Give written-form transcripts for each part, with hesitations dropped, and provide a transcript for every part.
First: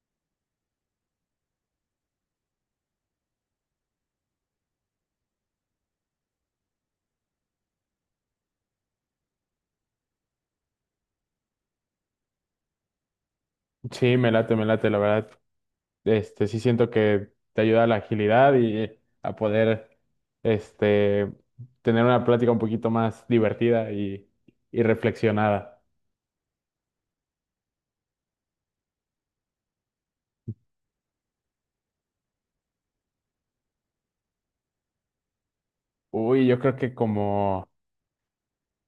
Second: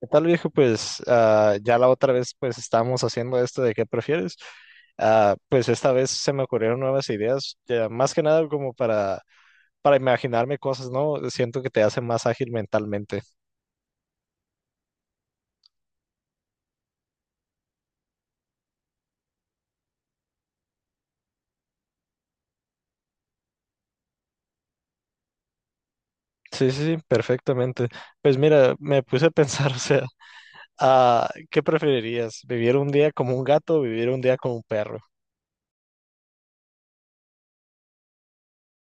¿Qué tal, viejo? Pues ya la otra vez pues estábamos haciendo esto de qué prefieres. Ah, pues esta vez se me ocurrieron nuevas ideas, ya más que nada como para imaginarme cosas, ¿no? Siento que te hace más ágil mentalmente. Sí, me late, la verdad. Sí siento que te ayuda a la agilidad y a poder, este, tener una plática un poquito más divertida y reflexionada. Sí, sí, sí, perfectamente. Pues mira, me puse a pensar, o sea, ¿qué preferirías? ¿Vivir un día como un gato o vivir un día como un perro? Uy, yo creo que como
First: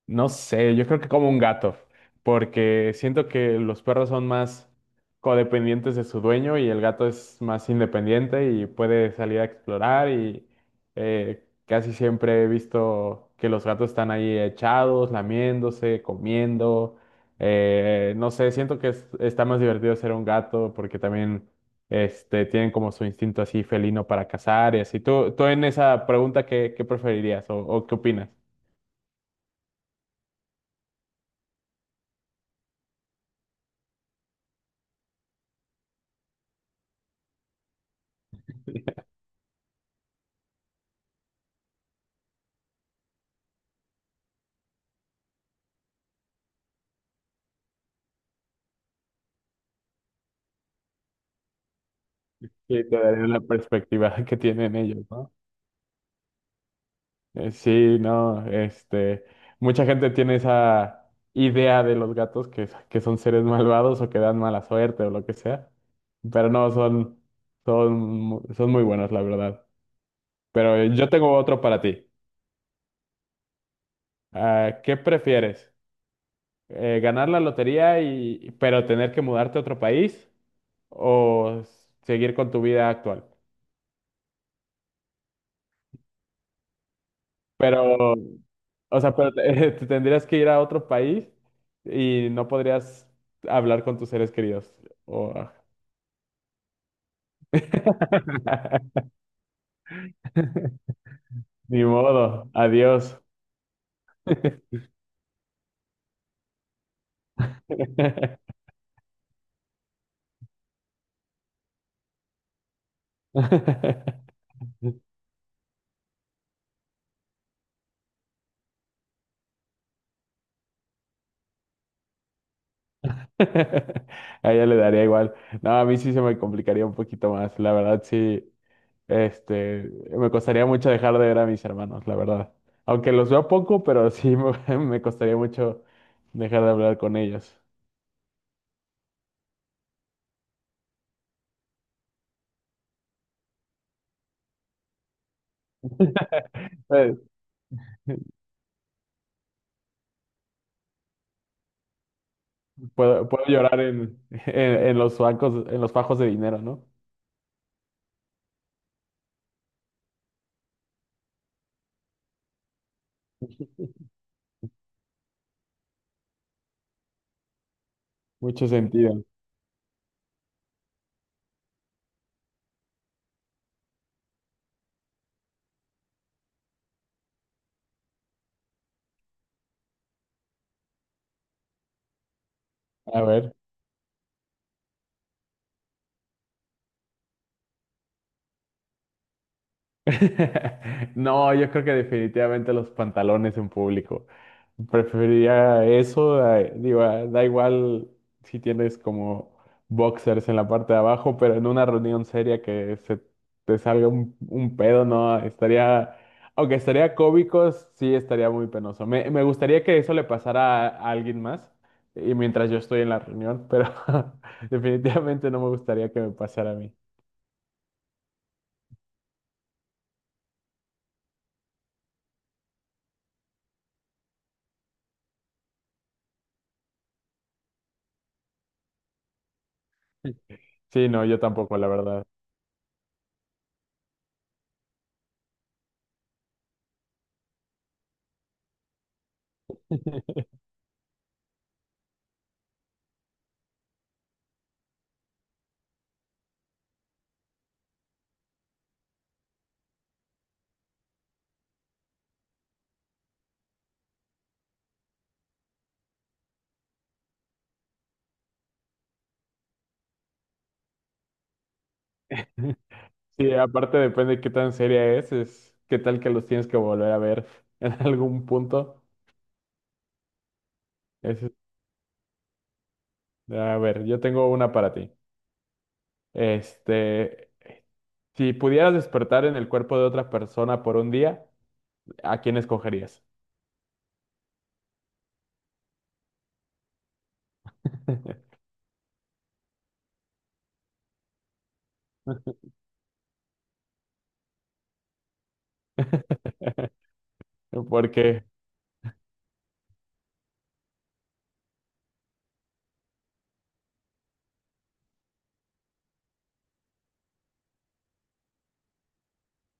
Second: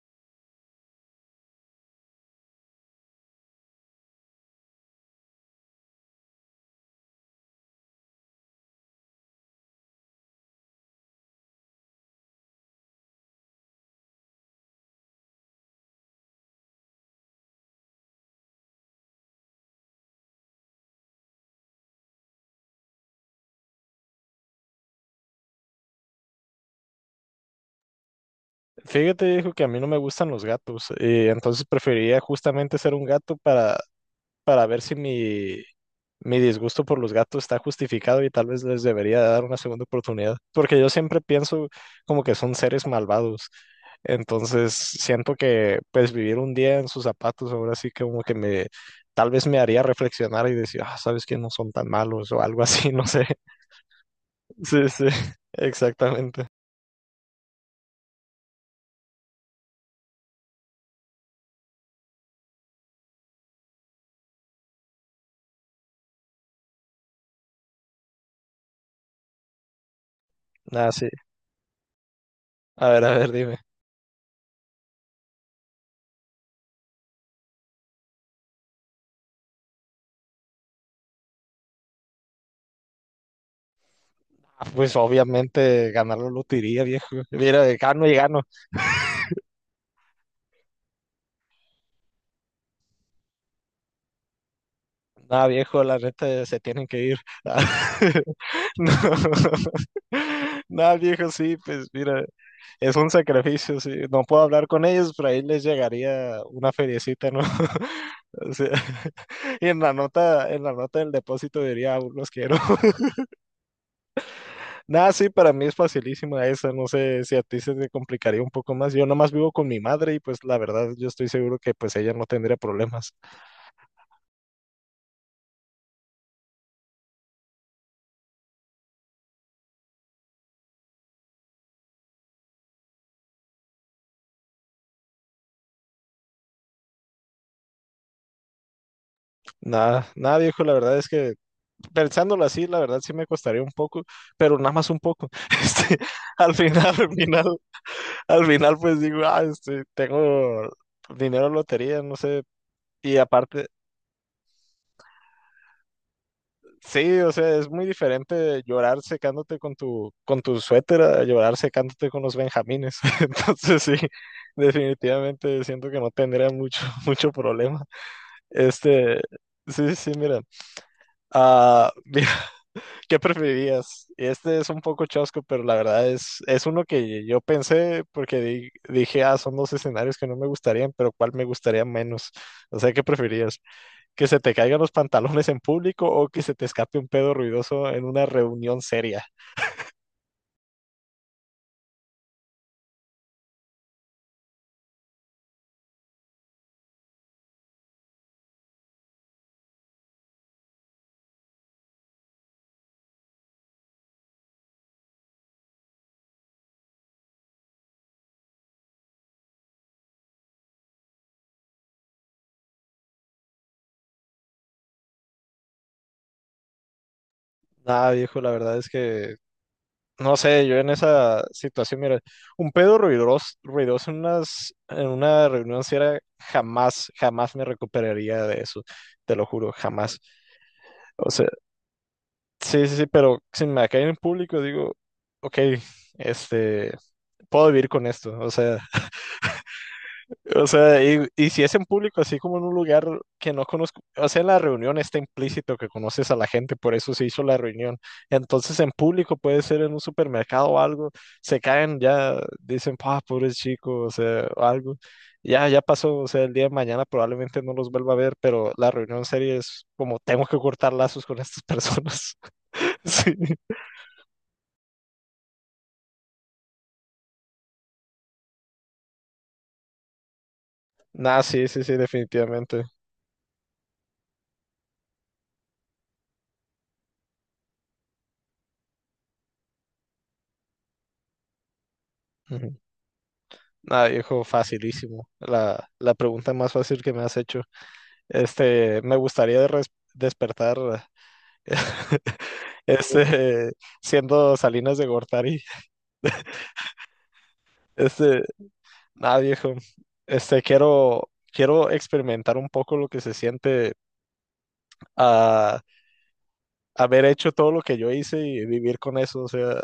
no sé, yo creo que como un gato, porque siento que los perros son más codependientes de su dueño y el gato es más independiente y puede salir a explorar y casi siempre he visto que los gatos están ahí echados, lamiéndose, comiendo. No sé, siento que está más divertido ser un gato porque también tienen como su instinto así felino para cazar y así. ¿Tú en esa pregunta ¿qué preferirías o qué opinas? Fíjate, dijo que a mí no me gustan los gatos y entonces preferiría justamente ser un gato para ver si mi disgusto por los gatos está justificado y tal vez les debería dar una segunda oportunidad, porque yo siempre pienso como que son seres malvados. Entonces siento que pues vivir un día en sus zapatos ahora sí que como que me tal vez me haría reflexionar y decir, ah, sabes que no son tan malos o algo Y así, te no sé. daría la perspectiva que tienen Sí, ellos, sí, ¿no? exactamente. Sí, no, mucha gente tiene esa idea de los gatos que son seres malvados o que dan mala suerte o lo que sea, pero no, son, son muy buenos, la verdad. Pero Ah, yo sí. tengo otro para ti. A ver, dime. Ah, ¿qué prefieres? ¿Ganar la lotería pero tener que mudarte a otro país o seguir con tu vida actual? Ah, Pues obviamente ganar la lotería, viejo. Mira, gano y Pero, gano. o sea, te tendrías que ir a otro país y no podrías hablar con tus seres queridos. O- Nada, viejo, la neta se tienen que ir. No. Nada, viejo, sí, Ni pues mira, modo, es un adiós. sacrificio, sí. No puedo hablar con ellos, pero ahí les llegaría una feriecita, ¿no? O sea, y en la nota del depósito diría, "Aún los quiero". Nada, sí, para mí es facilísima esa, no sé si a ti se te complicaría un poco más. Yo nomás vivo con mi madre y pues la verdad yo estoy seguro que pues ella no tendría problemas. A ella le daría igual. No, a mí sí se me complicaría un poquito más. La verdad, sí, me costaría mucho dejar de ver a mis hermanos, la verdad. Aunque los veo poco, pero me costaría mucho dejar de hablar con ellos. Nada, nada, viejo, la verdad es que pensándolo así, la verdad sí me costaría un poco, pero nada más un poco. Este, al final, al Pues, final, al final, pues digo, ah, este, tengo dinero en lotería, no sé. Y puedo aparte, llorar en los bancos, en los fajos de dinero, ¿no? sí, o sea, es muy diferente llorar secándote con tu suéter a llorar secándote con los benjamines. Entonces, sí, definitivamente siento que no tendría mucho problema. Mucho Este, sentido. sí, sí, mira. Ah, ¿qué preferirías? Este es un poco chosco, pero la verdad es uno que yo pensé porque dije, ah, son dos escenarios que no me gustarían, pero ¿cuál me gustaría menos? O sea, ¿qué A ver. preferirías? ¿Que se te caigan los pantalones en público o que se te escape un pedo ruidoso en una reunión seria? No, yo creo que definitivamente los pantalones en público. Preferiría eso, digo, ah, da igual si tienes como boxers en la parte de abajo, pero en una reunión seria que se te salga un pedo, ¿no? Estaría, aunque estaría cómico, sí estaría muy penoso. Me gustaría que eso le pasara a alguien más y mientras yo estoy en la reunión, pero definitivamente no me gustaría que me pasara a mí. Nada, viejo, la verdad es que, no sé, yo en esa situación, mira, un pedo ruidoso en una reunión seria, jamás, jamás me recuperaría de eso, te lo juro, jamás. Sí, no, O yo sea, tampoco, la verdad. sí, sí, sí, pero si me cae en público, digo, ok, este, puedo vivir con esto, o sea, y si es en público, así como en un lugar que no conozco, o sea, en la reunión está implícito que conoces a la gente, por eso se hizo la reunión, entonces en público puede ser en un supermercado o algo, se caen ya, dicen, ah, pobre chico, o sea, o algo, ya pasó, o sea, el día de mañana probablemente no los vuelva a ver, pero la reunión seria es como, tengo que cortar lazos con estas personas, sí. Sí, aparte depende de qué tan seria es qué tal que los tienes que volver a ver en algún punto. Nah, Es- sí, sí, sí, definitivamente. a ver, yo tengo una para ti. Este, si pudieras despertar en el cuerpo de otra persona por un día, ¿a quién Ujú. escogerías? Nah, viejo, facilísimo. La pregunta más fácil que me has hecho. Este, me gustaría despertar, este, siendo Salinas de Gortari. Este, Porque nada, viejo. Este, quiero experimentar un poco lo que se siente a haber hecho todo lo que yo hice y vivir con eso. O sea,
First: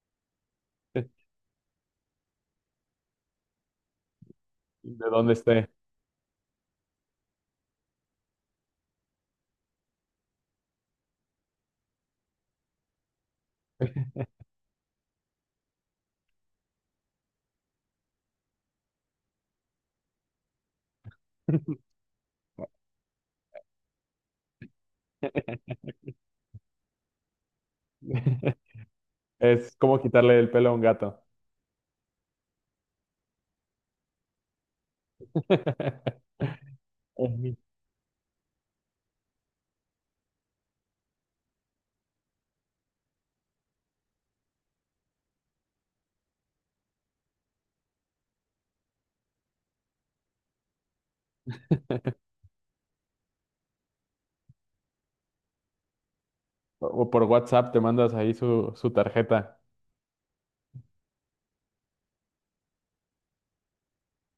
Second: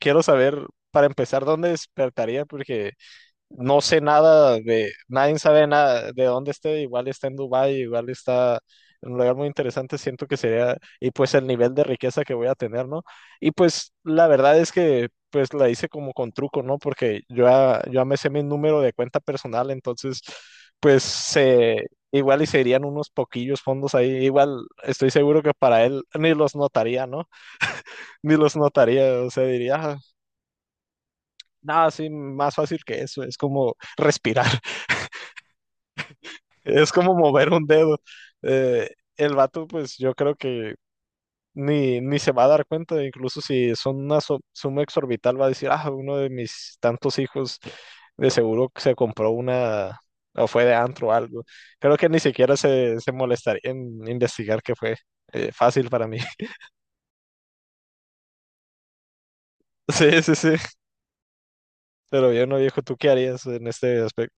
quiero saber, para empezar, dónde despertaría, porque no sé nada de dónde nadie sabe esté. nada de dónde esté, igual está en Dubái, igual está en un lugar muy interesante, siento que sería, y pues el nivel de riqueza que voy a tener, ¿no? Y pues la verdad es que pues la hice como con truco, ¿no? Porque yo ya me sé mi número de cuenta personal, entonces pues se... Igual y se irían unos poquillos fondos ahí. Igual estoy seguro que para él ni los notaría, ¿no? Ni los notaría. O sea, Es diría, "Ah, como quitarle el pelo a un gato. nada, sí, más fácil que eso. Es como respirar". Es como mover Ujú. un dedo. Eh, el vato, pues yo creo que ni se va a dar cuenta, incluso si son una suma exorbital, va a decir, ah, uno de mis tantos hijos de seguro que se compró una o fue de antro o algo. Creo que ni siquiera se molestaría en investigar qué fue. Fácil para mí. O por WhatsApp te mandas ahí su tarjeta. Sí, sí, sí. Pero yo no, viejo, ¿tú qué harías en este aspecto?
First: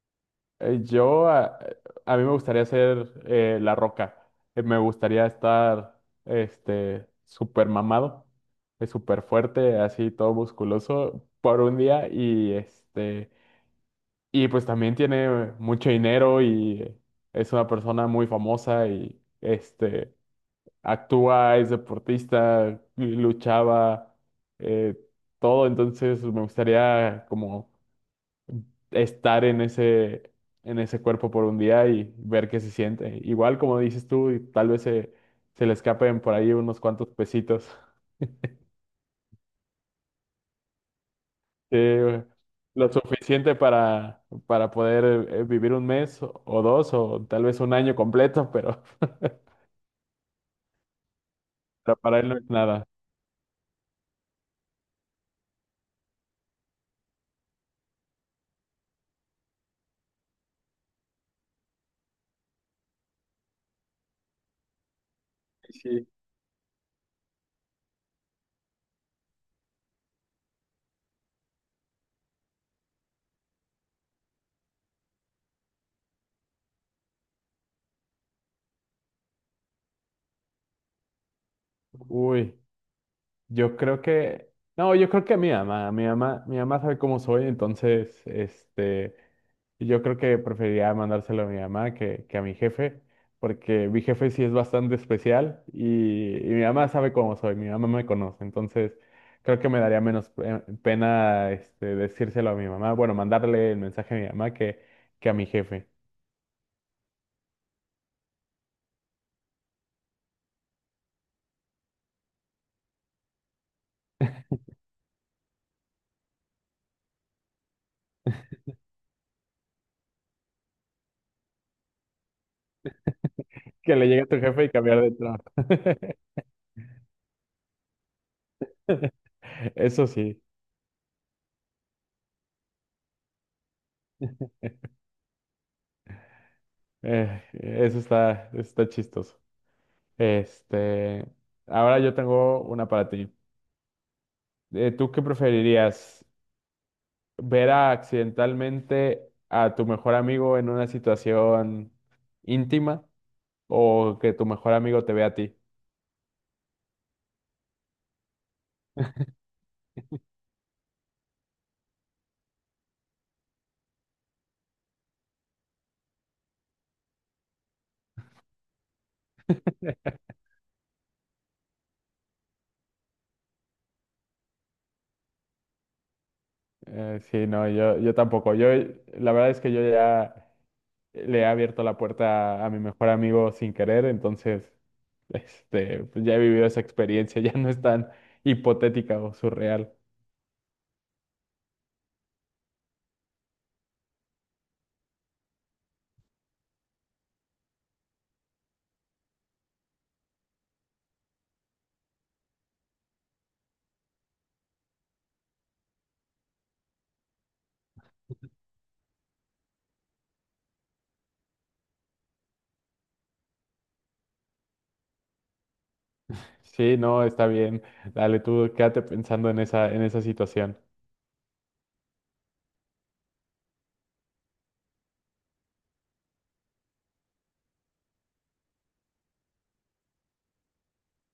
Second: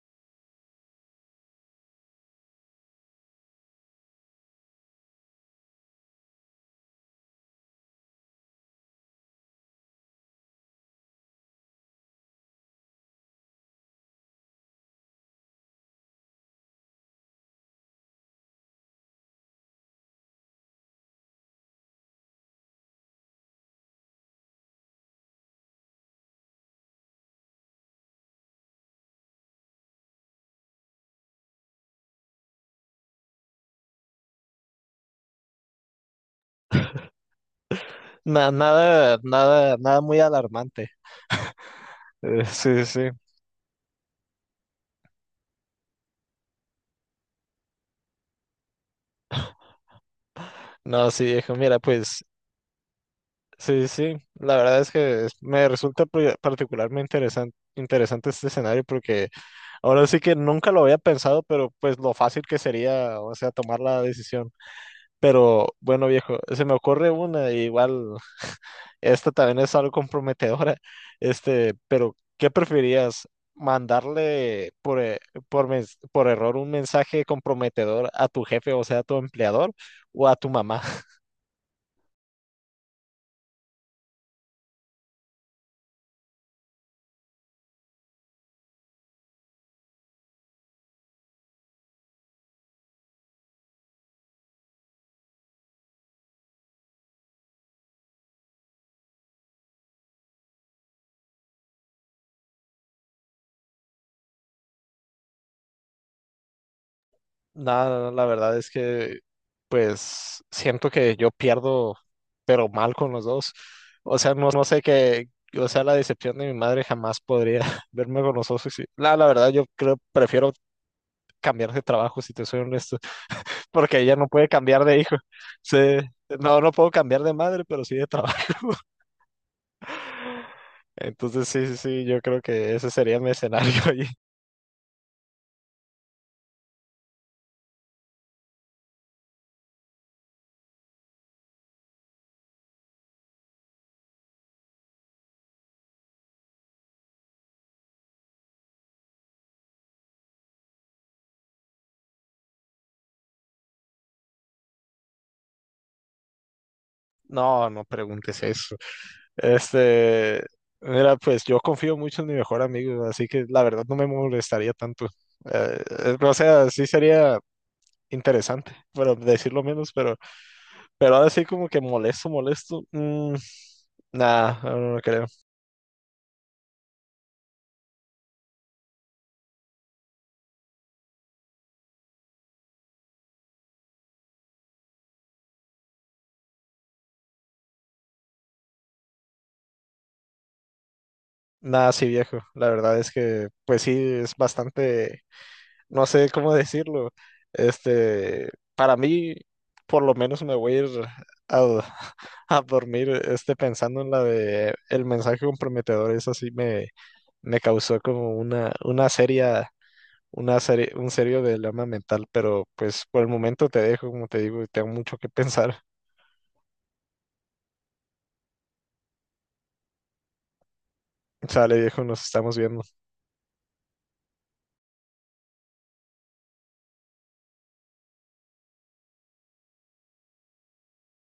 Eh, Yo, a, a mí me gustaría ser La Roca. Me gustaría estar súper mamado, súper fuerte, así todo musculoso por un día y y pues también tiene mucho dinero y es una persona muy famosa y actúa, es deportista, luchaba, eh, todo. Entonces me gustaría como estar en en ese cuerpo por un día y ver qué se siente. Igual, como dices tú, y tal vez se le escapen por ahí unos cuantos pesitos. Nada, nada, nada muy alarmante. Sí, güey. Sí, Lo sí. suficiente para poder vivir un mes o dos o tal vez un año completo, pero, No, sí, viejo, mira, pero para pues él no es nada. sí, sí, sí. La verdad es que me resulta particularmente interesante este escenario porque ahora sí que nunca lo había pensado, pero pues lo fácil que sería, o sea, tomar la decisión. Pero Sí. bueno, viejo, se me ocurre una, y igual esta también es algo comprometedora, este, pero ¿qué preferirías? ¿Mandarle por error un mensaje comprometedor a tu jefe, o sea, a tu empleador, o a tu mamá? Uy. Yo creo que, no, yo creo que mi mamá sabe cómo soy, entonces, yo creo que preferiría mandárselo a mi mamá que a mi jefe, porque mi jefe sí es bastante especial y mi mamá sabe cómo soy, mi mamá me conoce, entonces creo que me daría menos pena, decírselo a mi mamá, bueno, mandarle el mensaje a mi mamá que a mi jefe, Nada, la verdad es que pues siento que yo pierdo, pero mal con los dos. O sea, no sé qué, o sea, la decepción de mi madre jamás podría verme con los dos. Y sí. La verdad, yo creo, prefiero cambiar de trabajo, si te soy honesto, que porque le ella llegue a no tu puede jefe y cambiar de cambiar de hijo. trabajo. Sí, no, no puedo cambiar de madre, pero sí de trabajo. Eso sí, Entonces, sí, sí, sí, yo creo que ese sería mi escenario. Y... eso está, está chistoso. Este, Ahora yo tengo una para ti. ¿Tú qué preferirías? ¿Ver accidentalmente a tu mejor amigo en una situación íntima o que tu mejor amigo te vea a ti? No, no preguntes eso. Este, mira, pues yo confío mucho en mi mejor amigo, así que la verdad no me molestaría tanto. O sea, sí sería interesante, pero decirlo menos, pero ahora sí como que molesto. Nada, no, no no creo. Sí, no, yo tampoco. Yo, la verdad es que yo ya le he abierto la puerta a mi mejor amigo sin querer, entonces, pues ya he vivido esa experiencia, ya no es tan hipotética o surreal. Nada, sí viejo. La verdad es que, pues sí, es bastante, no sé cómo decirlo. Este, para mí, por lo menos me voy a ir a, a dormir, este, pensando en la de el mensaje comprometedor, eso sí me causó como una, una serie, un serio dilema mental, pero pues por el momento te dejo, como te digo, tengo mucho que pensar. Sí, no, está bien. Dale, tú quédate pensando en en esa situación. Sale, viejo, nos estamos viendo.